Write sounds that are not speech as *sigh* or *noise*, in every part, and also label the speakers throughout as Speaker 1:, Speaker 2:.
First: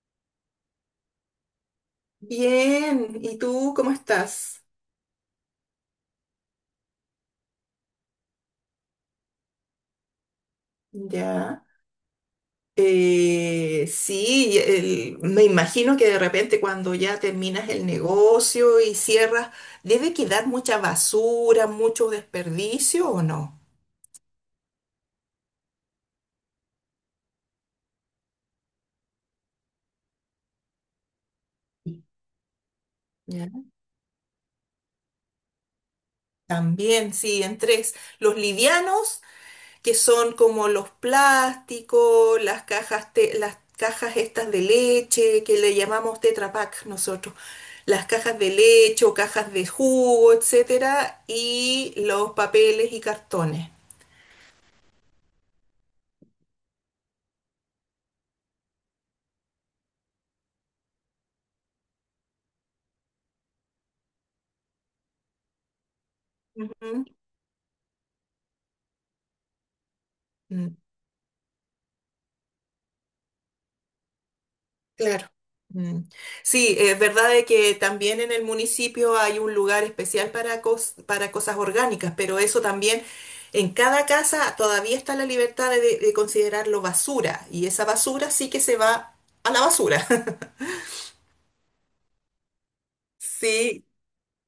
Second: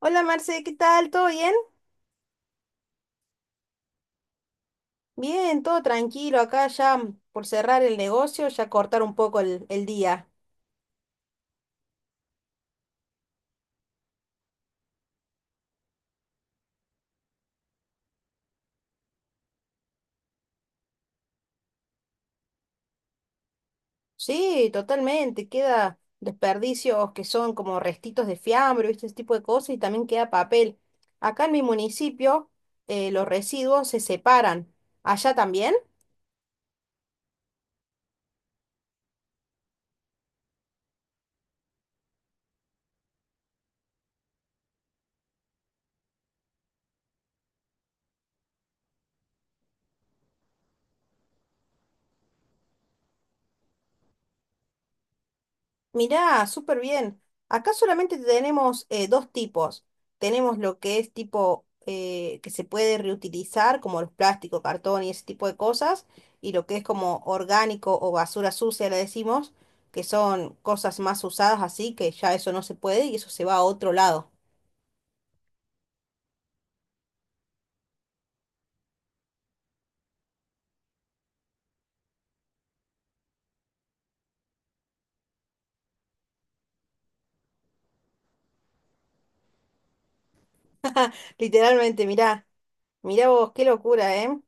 Speaker 1: Hola Marce, ¿qué tal? ¿Todo bien?
Speaker 2: Bien, ¿y tú cómo estás?
Speaker 1: Bien, todo tranquilo. Acá ya por cerrar el negocio, ya cortar un poco el día.
Speaker 2: Ya. Sí, me imagino que de repente cuando ya terminas el negocio y cierras, debe quedar mucha basura, mucho desperdicio, ¿o no?
Speaker 1: Sí, totalmente. Queda desperdicios que son como restitos de fiambre, ¿viste? Ese tipo de cosas y también queda papel. Acá en mi municipio los
Speaker 2: Ya.
Speaker 1: residuos se separan. ¿Allá también?
Speaker 2: También, sí, en tres. Los livianos que son como los plásticos, las cajas, las cajas estas de leche, que le llamamos Tetra Pak nosotros, las cajas de leche o cajas de jugo, etcétera, y los papeles y cartones.
Speaker 1: Mirá, súper bien. Acá solamente tenemos dos tipos. Tenemos lo que es tipo que se puede reutilizar, como los plásticos, cartón y ese tipo de cosas, y lo que es como orgánico o basura sucia, le decimos, que son
Speaker 2: Ujú.
Speaker 1: cosas más usadas así, que ya eso no se puede y eso se va a otro lado.
Speaker 2: Claro. Mm. Sí, es verdad de que también en el municipio hay un lugar especial para, para cosas orgánicas, pero eso también en cada casa todavía está la libertad de considerarlo basura, y esa basura sí que se va a la basura. *laughs*
Speaker 1: *laughs* Literalmente, mirá, mirá vos, qué
Speaker 2: Sí,
Speaker 1: locura, ¿eh?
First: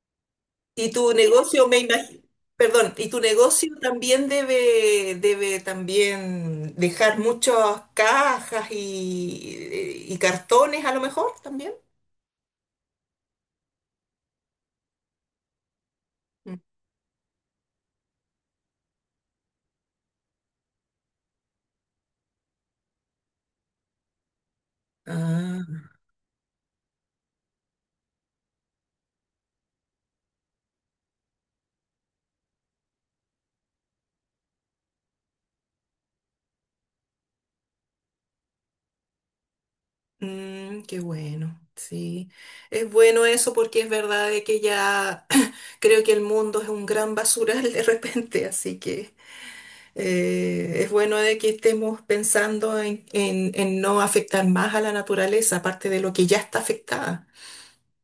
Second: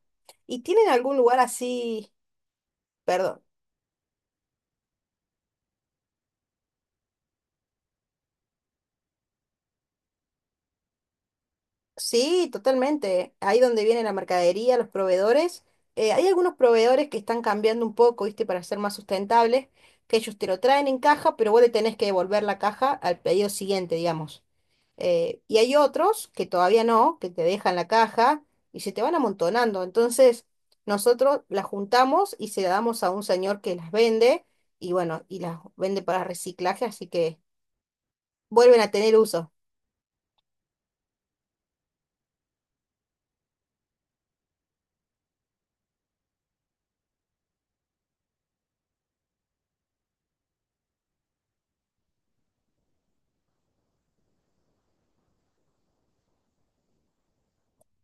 Speaker 1: ¿Y tienen
Speaker 2: y tu
Speaker 1: algún lugar
Speaker 2: negocio me
Speaker 1: así,
Speaker 2: imagino, perdón, y tu
Speaker 1: perdón?
Speaker 2: negocio también debe también dejar muchas cajas y cartones a lo mejor también.
Speaker 1: Sí, totalmente. Ahí donde viene la mercadería, los proveedores. Hay algunos proveedores que están cambiando un poco, ¿viste? Para ser más sustentables, que ellos te lo traen en caja, pero vos le tenés que devolver la caja al pedido siguiente, digamos. Y hay
Speaker 2: Mm.
Speaker 1: otros que todavía no, que te dejan la caja y se te van amontonando. Entonces, nosotros las juntamos y se la damos a un señor que las vende y bueno, y las vende para reciclaje, así que vuelven a tener uso.
Speaker 2: Mm, qué bueno, sí. Es bueno eso porque es verdad de que ya *clears throat* creo que el mundo es un gran basural de repente, así que es bueno de que estemos pensando en no afectar más a la naturaleza, aparte de lo que ya está afectada.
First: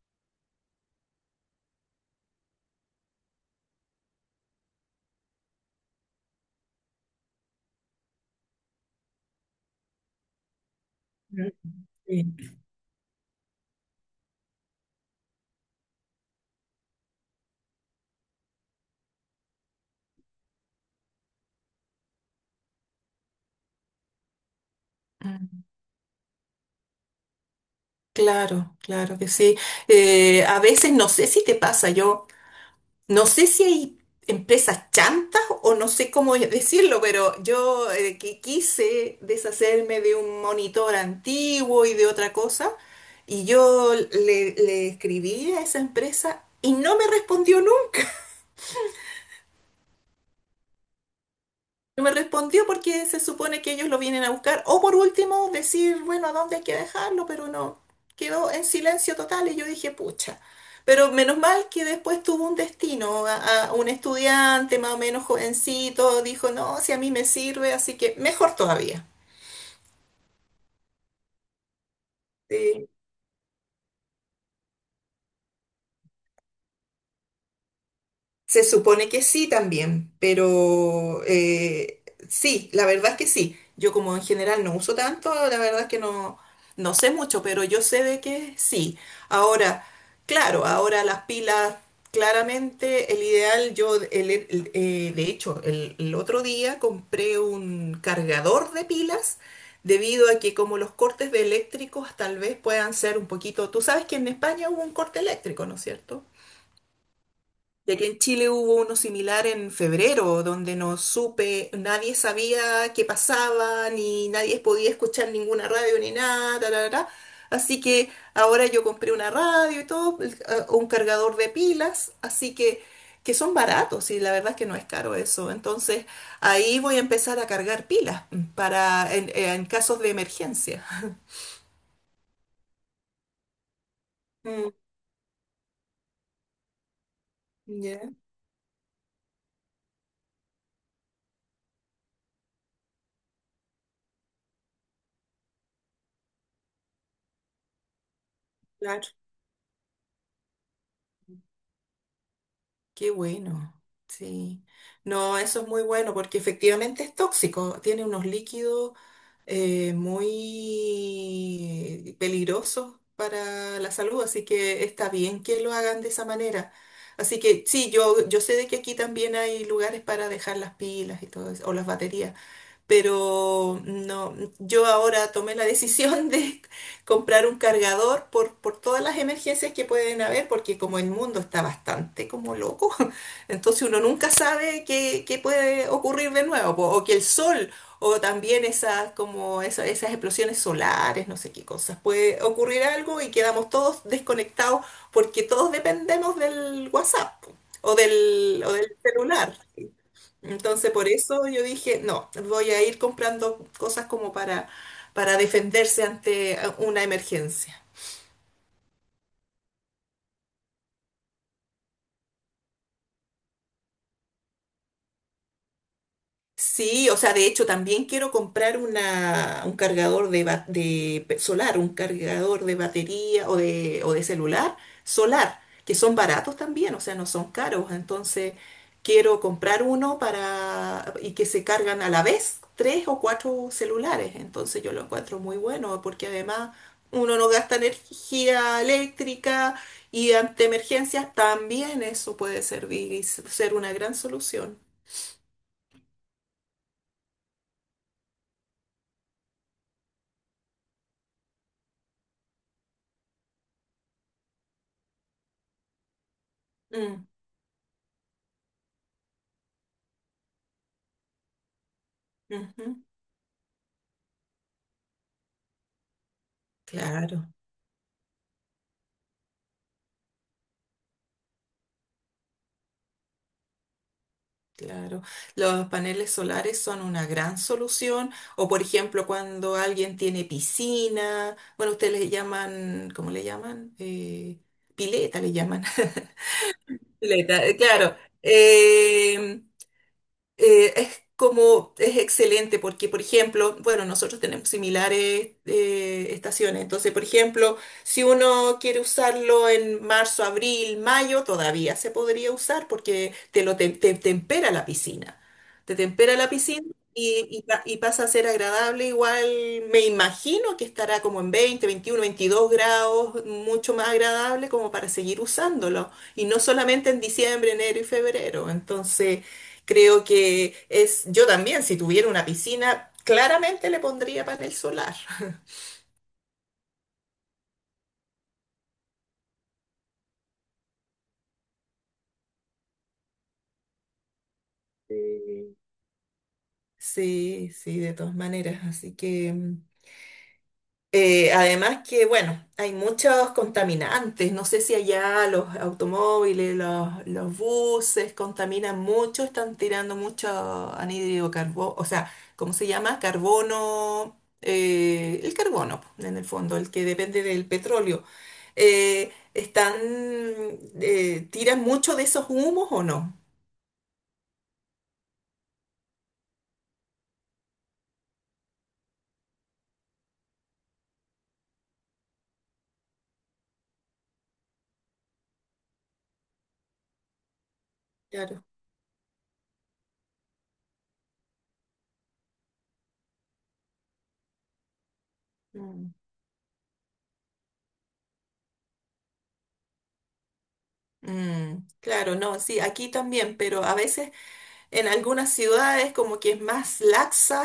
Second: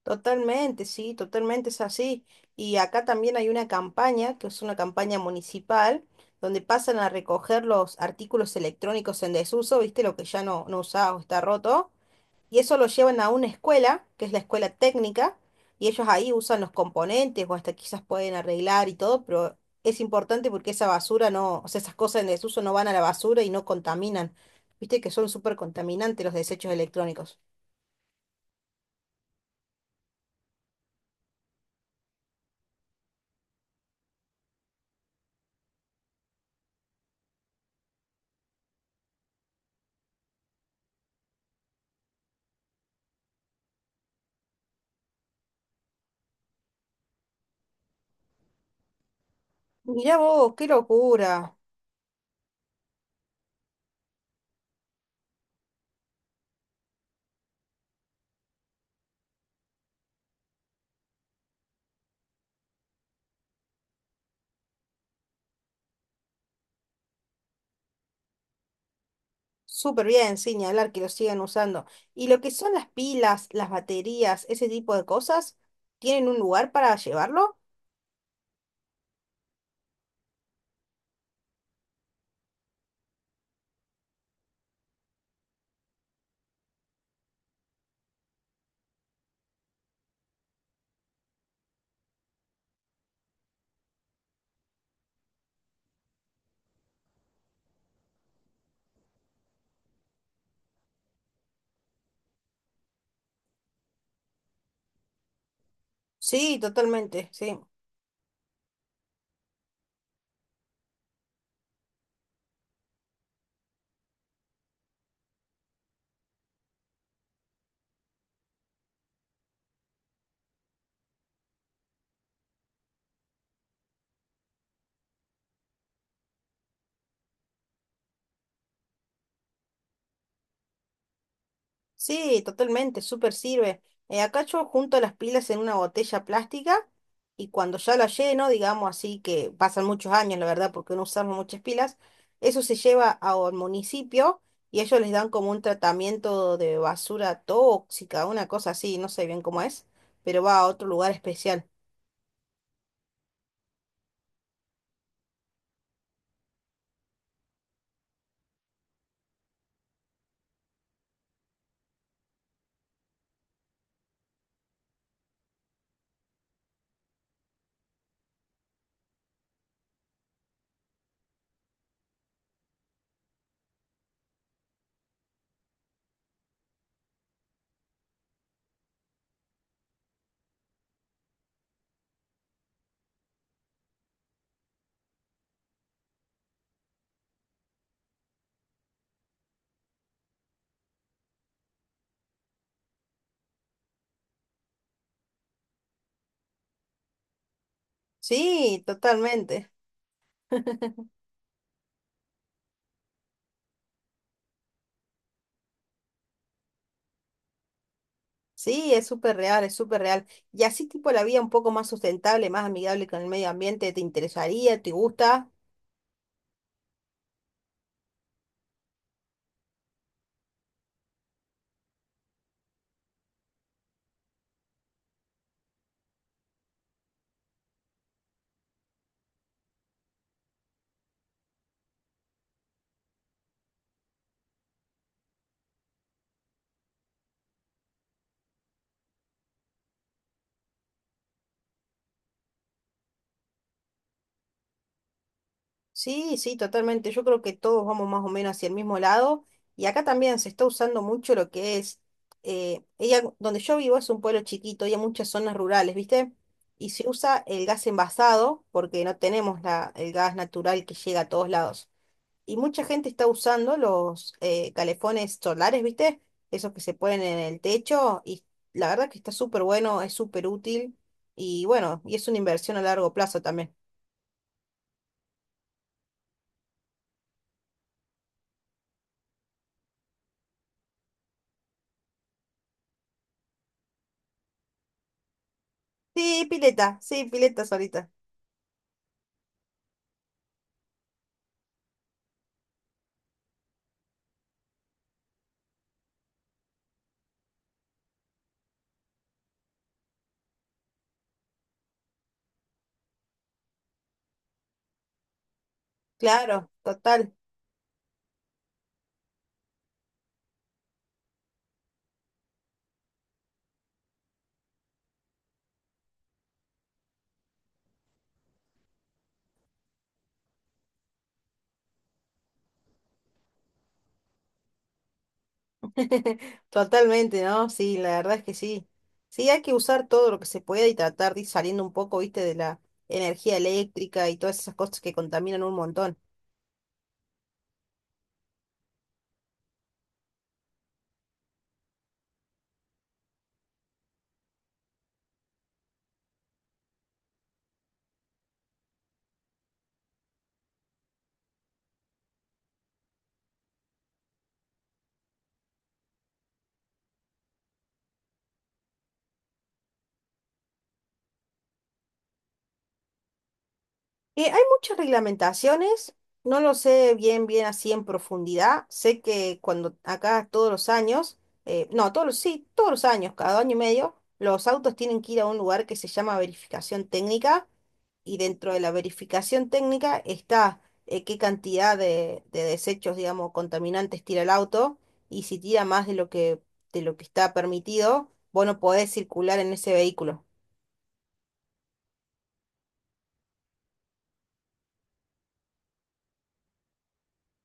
Speaker 1: Totalmente, sí, totalmente es así. Y acá también hay una campaña, que es una campaña municipal, donde pasan a recoger los artículos electrónicos en desuso, ¿viste? Lo que ya no, no usás o está
Speaker 2: Mm,
Speaker 1: roto.
Speaker 2: sí.
Speaker 1: Y eso lo llevan a una escuela, que es la escuela técnica, y ellos ahí usan los componentes o hasta quizás pueden arreglar y todo, pero es importante porque esa basura no, o sea, esas cosas en desuso no van a la basura y no contaminan. ¿Viste? Que son súper
Speaker 2: Mm.
Speaker 1: contaminantes los desechos electrónicos.
Speaker 2: Claro, claro que sí. A veces no sé si te pasa, yo... No sé si hay empresas chantas o no sé cómo decirlo, pero yo que quise deshacerme de un monitor antiguo y de otra cosa, y yo le escribí a esa empresa y no me respondió nunca.
Speaker 1: Mirá vos, qué locura.
Speaker 2: No me respondió porque se supone que ellos lo vienen a buscar. O por último, decir, bueno, ¿a dónde hay que dejarlo? Pero no, quedó en silencio total y yo dije, pucha. Pero menos mal que después tuvo un destino, a un estudiante más o menos jovencito, dijo, no, si a mí me sirve, así que mejor todavía.
Speaker 1: Súper bien, sin ni hablar que lo sigan usando. Y lo que son las
Speaker 2: Sí.
Speaker 1: pilas, las baterías, ese tipo de cosas, ¿tienen un lugar para llevarlo?
Speaker 2: Se supone que sí también, pero sí, la verdad es que sí. Yo como en general no uso tanto, la verdad es que no, no sé mucho, pero yo sé de que sí. Ahora, claro, ahora las pilas, claramente el ideal, yo de hecho el otro día compré un cargador de pilas debido a que como los cortes de eléctricos tal vez puedan ser un poquito, tú sabes que en España hubo un corte eléctrico, ¿no es cierto?
Speaker 1: Sí, totalmente, sí.
Speaker 2: Ya que en Chile hubo uno similar en febrero, donde no supe, nadie sabía qué pasaba, ni nadie podía escuchar ninguna radio ni nada, ta, ta, ta. Así que ahora yo compré una radio y todo, un cargador de pilas, así que son baratos y la verdad es que no es caro eso. Entonces ahí voy a empezar a cargar pilas para en casos de emergencia.
Speaker 1: Sí, totalmente, súper sirve. Acá yo
Speaker 2: Mm,
Speaker 1: junto las pilas en una botella plástica y cuando ya la
Speaker 2: ya,
Speaker 1: lleno, digamos así que pasan muchos años, la verdad, porque no usamos muchas pilas, eso se lleva a- al municipio y ellos les dan como un tratamiento de basura tóxica, una cosa así, no
Speaker 2: claro.
Speaker 1: sé bien cómo es, pero va a otro lugar especial.
Speaker 2: Qué bueno, sí. No, eso es muy bueno porque efectivamente es tóxico, tiene unos líquidos muy peligrosos para la salud, así que está bien que lo hagan de esa manera. Así que sí, yo sé de que aquí también hay lugares para dejar las pilas y todo eso, o las baterías, pero no, yo ahora tomé la decisión de *laughs* comprar un cargador por todas las emergencias que pueden haber, porque como el mundo está bastante como loco, *laughs* entonces uno nunca sabe qué puede ocurrir de nuevo, po, o que el sol, o también esas, como esas explosiones solares, no sé qué cosas, puede ocurrir algo y quedamos todos desconectados porque todos dependemos del WhatsApp po, o del, o
Speaker 1: Sí,
Speaker 2: del celular.
Speaker 1: totalmente.
Speaker 2: Entonces, por
Speaker 1: *laughs*
Speaker 2: eso yo dije, no, voy a ir comprando cosas como para defenderse ante una emergencia.
Speaker 1: Sí, es súper real, es súper real. Y así tipo la vida un poco más sustentable, más amigable con el medio ambiente, ¿te interesaría? ¿Te gusta?
Speaker 2: Sí, o sea, de hecho también quiero comprar un cargador de solar, un cargador de batería o de celular solar, que son baratos también, o sea, no son caros. Entonces, quiero comprar uno para y que se cargan a la vez tres o cuatro celulares. Entonces, yo lo encuentro muy bueno porque además uno no gasta energía eléctrica, y ante emergencias también eso puede servir y ser una gran solución.
Speaker 1: Sí, sí, totalmente. Yo creo que todos vamos más o menos hacia el mismo lado. Y acá también se está usando mucho lo que es, ella, donde yo vivo es un pueblo chiquito y hay muchas zonas rurales, ¿viste? Y se
Speaker 2: Mm,
Speaker 1: usa el gas envasado porque no tenemos el gas natural que llega a todos lados. Y mucha
Speaker 2: ujú.
Speaker 1: gente está usando los calefones solares, ¿viste? Esos que se ponen en
Speaker 2: Claro,
Speaker 1: el techo y la verdad que está súper bueno, es súper útil y bueno, y es una inversión a largo plazo también.
Speaker 2: claro. Los paneles solares son una gran solución. O por ejemplo, cuando alguien tiene piscina, bueno, ustedes le llaman, ¿cómo le llaman? Pileta le llaman. *laughs*
Speaker 1: Sí, pileta
Speaker 2: Pileta,
Speaker 1: solita.
Speaker 2: claro. eh, es como, es excelente porque, por ejemplo, bueno, nosotros tenemos similares estaciones. Entonces, por ejemplo, si uno quiere usarlo en marzo, abril, mayo, todavía se podría usar porque te tempera la piscina, te tempera la
Speaker 1: Claro,
Speaker 2: piscina,
Speaker 1: total,
Speaker 2: Y pasa a ser agradable igual. Me imagino que estará como en 20, 21, 22 grados, mucho más agradable como para seguir usándolo. Y no solamente en diciembre, enero y febrero. Entonces, creo que es, yo también, si tuviera una piscina, claramente le pondría panel solar. *laughs*
Speaker 1: *laughs* totalmente, ¿no? Sí, la verdad es que sí. Sí, hay que usar todo lo que se pueda y tratar de ir saliendo un poco, ¿viste? De la energía eléctrica y todas esas cosas que contaminan un montón.
Speaker 2: Sí, sí, de todas maneras. Así que. Además que, bueno, hay muchos contaminantes. No sé si allá los automóviles, los buses contaminan mucho, están tirando mucho anhídrido carbono, o sea, ¿cómo se llama? Carbono, el carbono, po, en el fondo, el que depende del petróleo. Eh, ¿están, ¿Tiran mucho de esos humos o no?
Speaker 1: Hay muchas reglamentaciones, no lo sé bien, bien así en profundidad. Sé que cuando acá todos los años, no, todos los, sí, todos los años, cada año y medio, los autos tienen que ir a un lugar que se llama verificación técnica y
Speaker 2: Claro.
Speaker 1: dentro de la verificación técnica está qué cantidad de desechos, digamos, contaminantes tira el auto y si tira más
Speaker 2: Mm.
Speaker 1: de lo que está permitido, vos no podés circular en ese vehículo.
Speaker 2: Mm, claro, no, sí, aquí también, pero a veces en algunas ciudades como que es más laxa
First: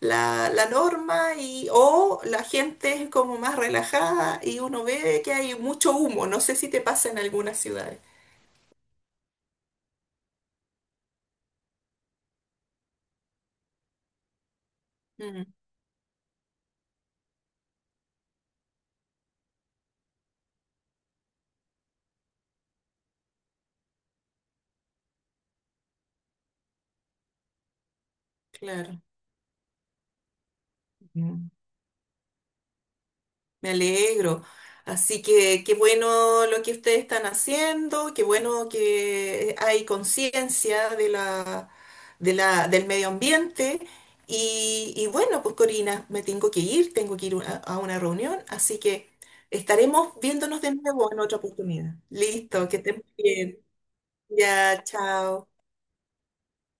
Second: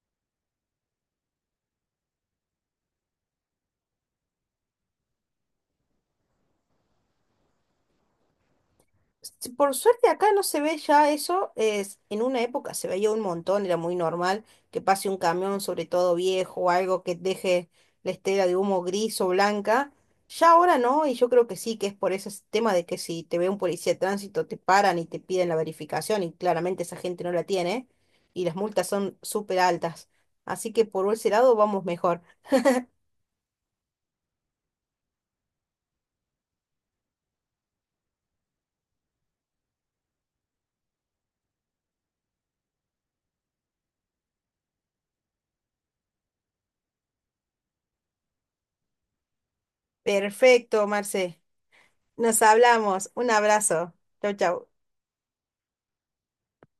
Speaker 2: la norma y, o la gente es como más relajada y uno ve que hay mucho humo. No sé si te pasa en algunas ciudades.
Speaker 1: Sí, por suerte acá no se ve ya eso, es, en una época se veía un montón, era muy normal que pase un
Speaker 2: Mm,
Speaker 1: camión, sobre todo viejo o algo que deje la estela de humo gris o blanca. Ya ahora no, y yo creo que sí, que es por ese tema de que si te ve un policía de tránsito te paran y te piden la verificación y claramente esa gente no la tiene y las multas
Speaker 2: claro.
Speaker 1: son súper altas. Así que por ese lado vamos mejor.
Speaker 2: Me alegro. Así que qué bueno lo que ustedes están haciendo, qué bueno que hay conciencia del medio ambiente. Y bueno, pues Corina, me tengo que ir a una reunión, así que estaremos viéndonos de
Speaker 1: Perfecto,
Speaker 2: nuevo en otra
Speaker 1: Marce.
Speaker 2: oportunidad.
Speaker 1: Nos
Speaker 2: Listo, que estén
Speaker 1: hablamos. Un
Speaker 2: bien.
Speaker 1: abrazo. Chau, chau.
Speaker 2: Ya, chao.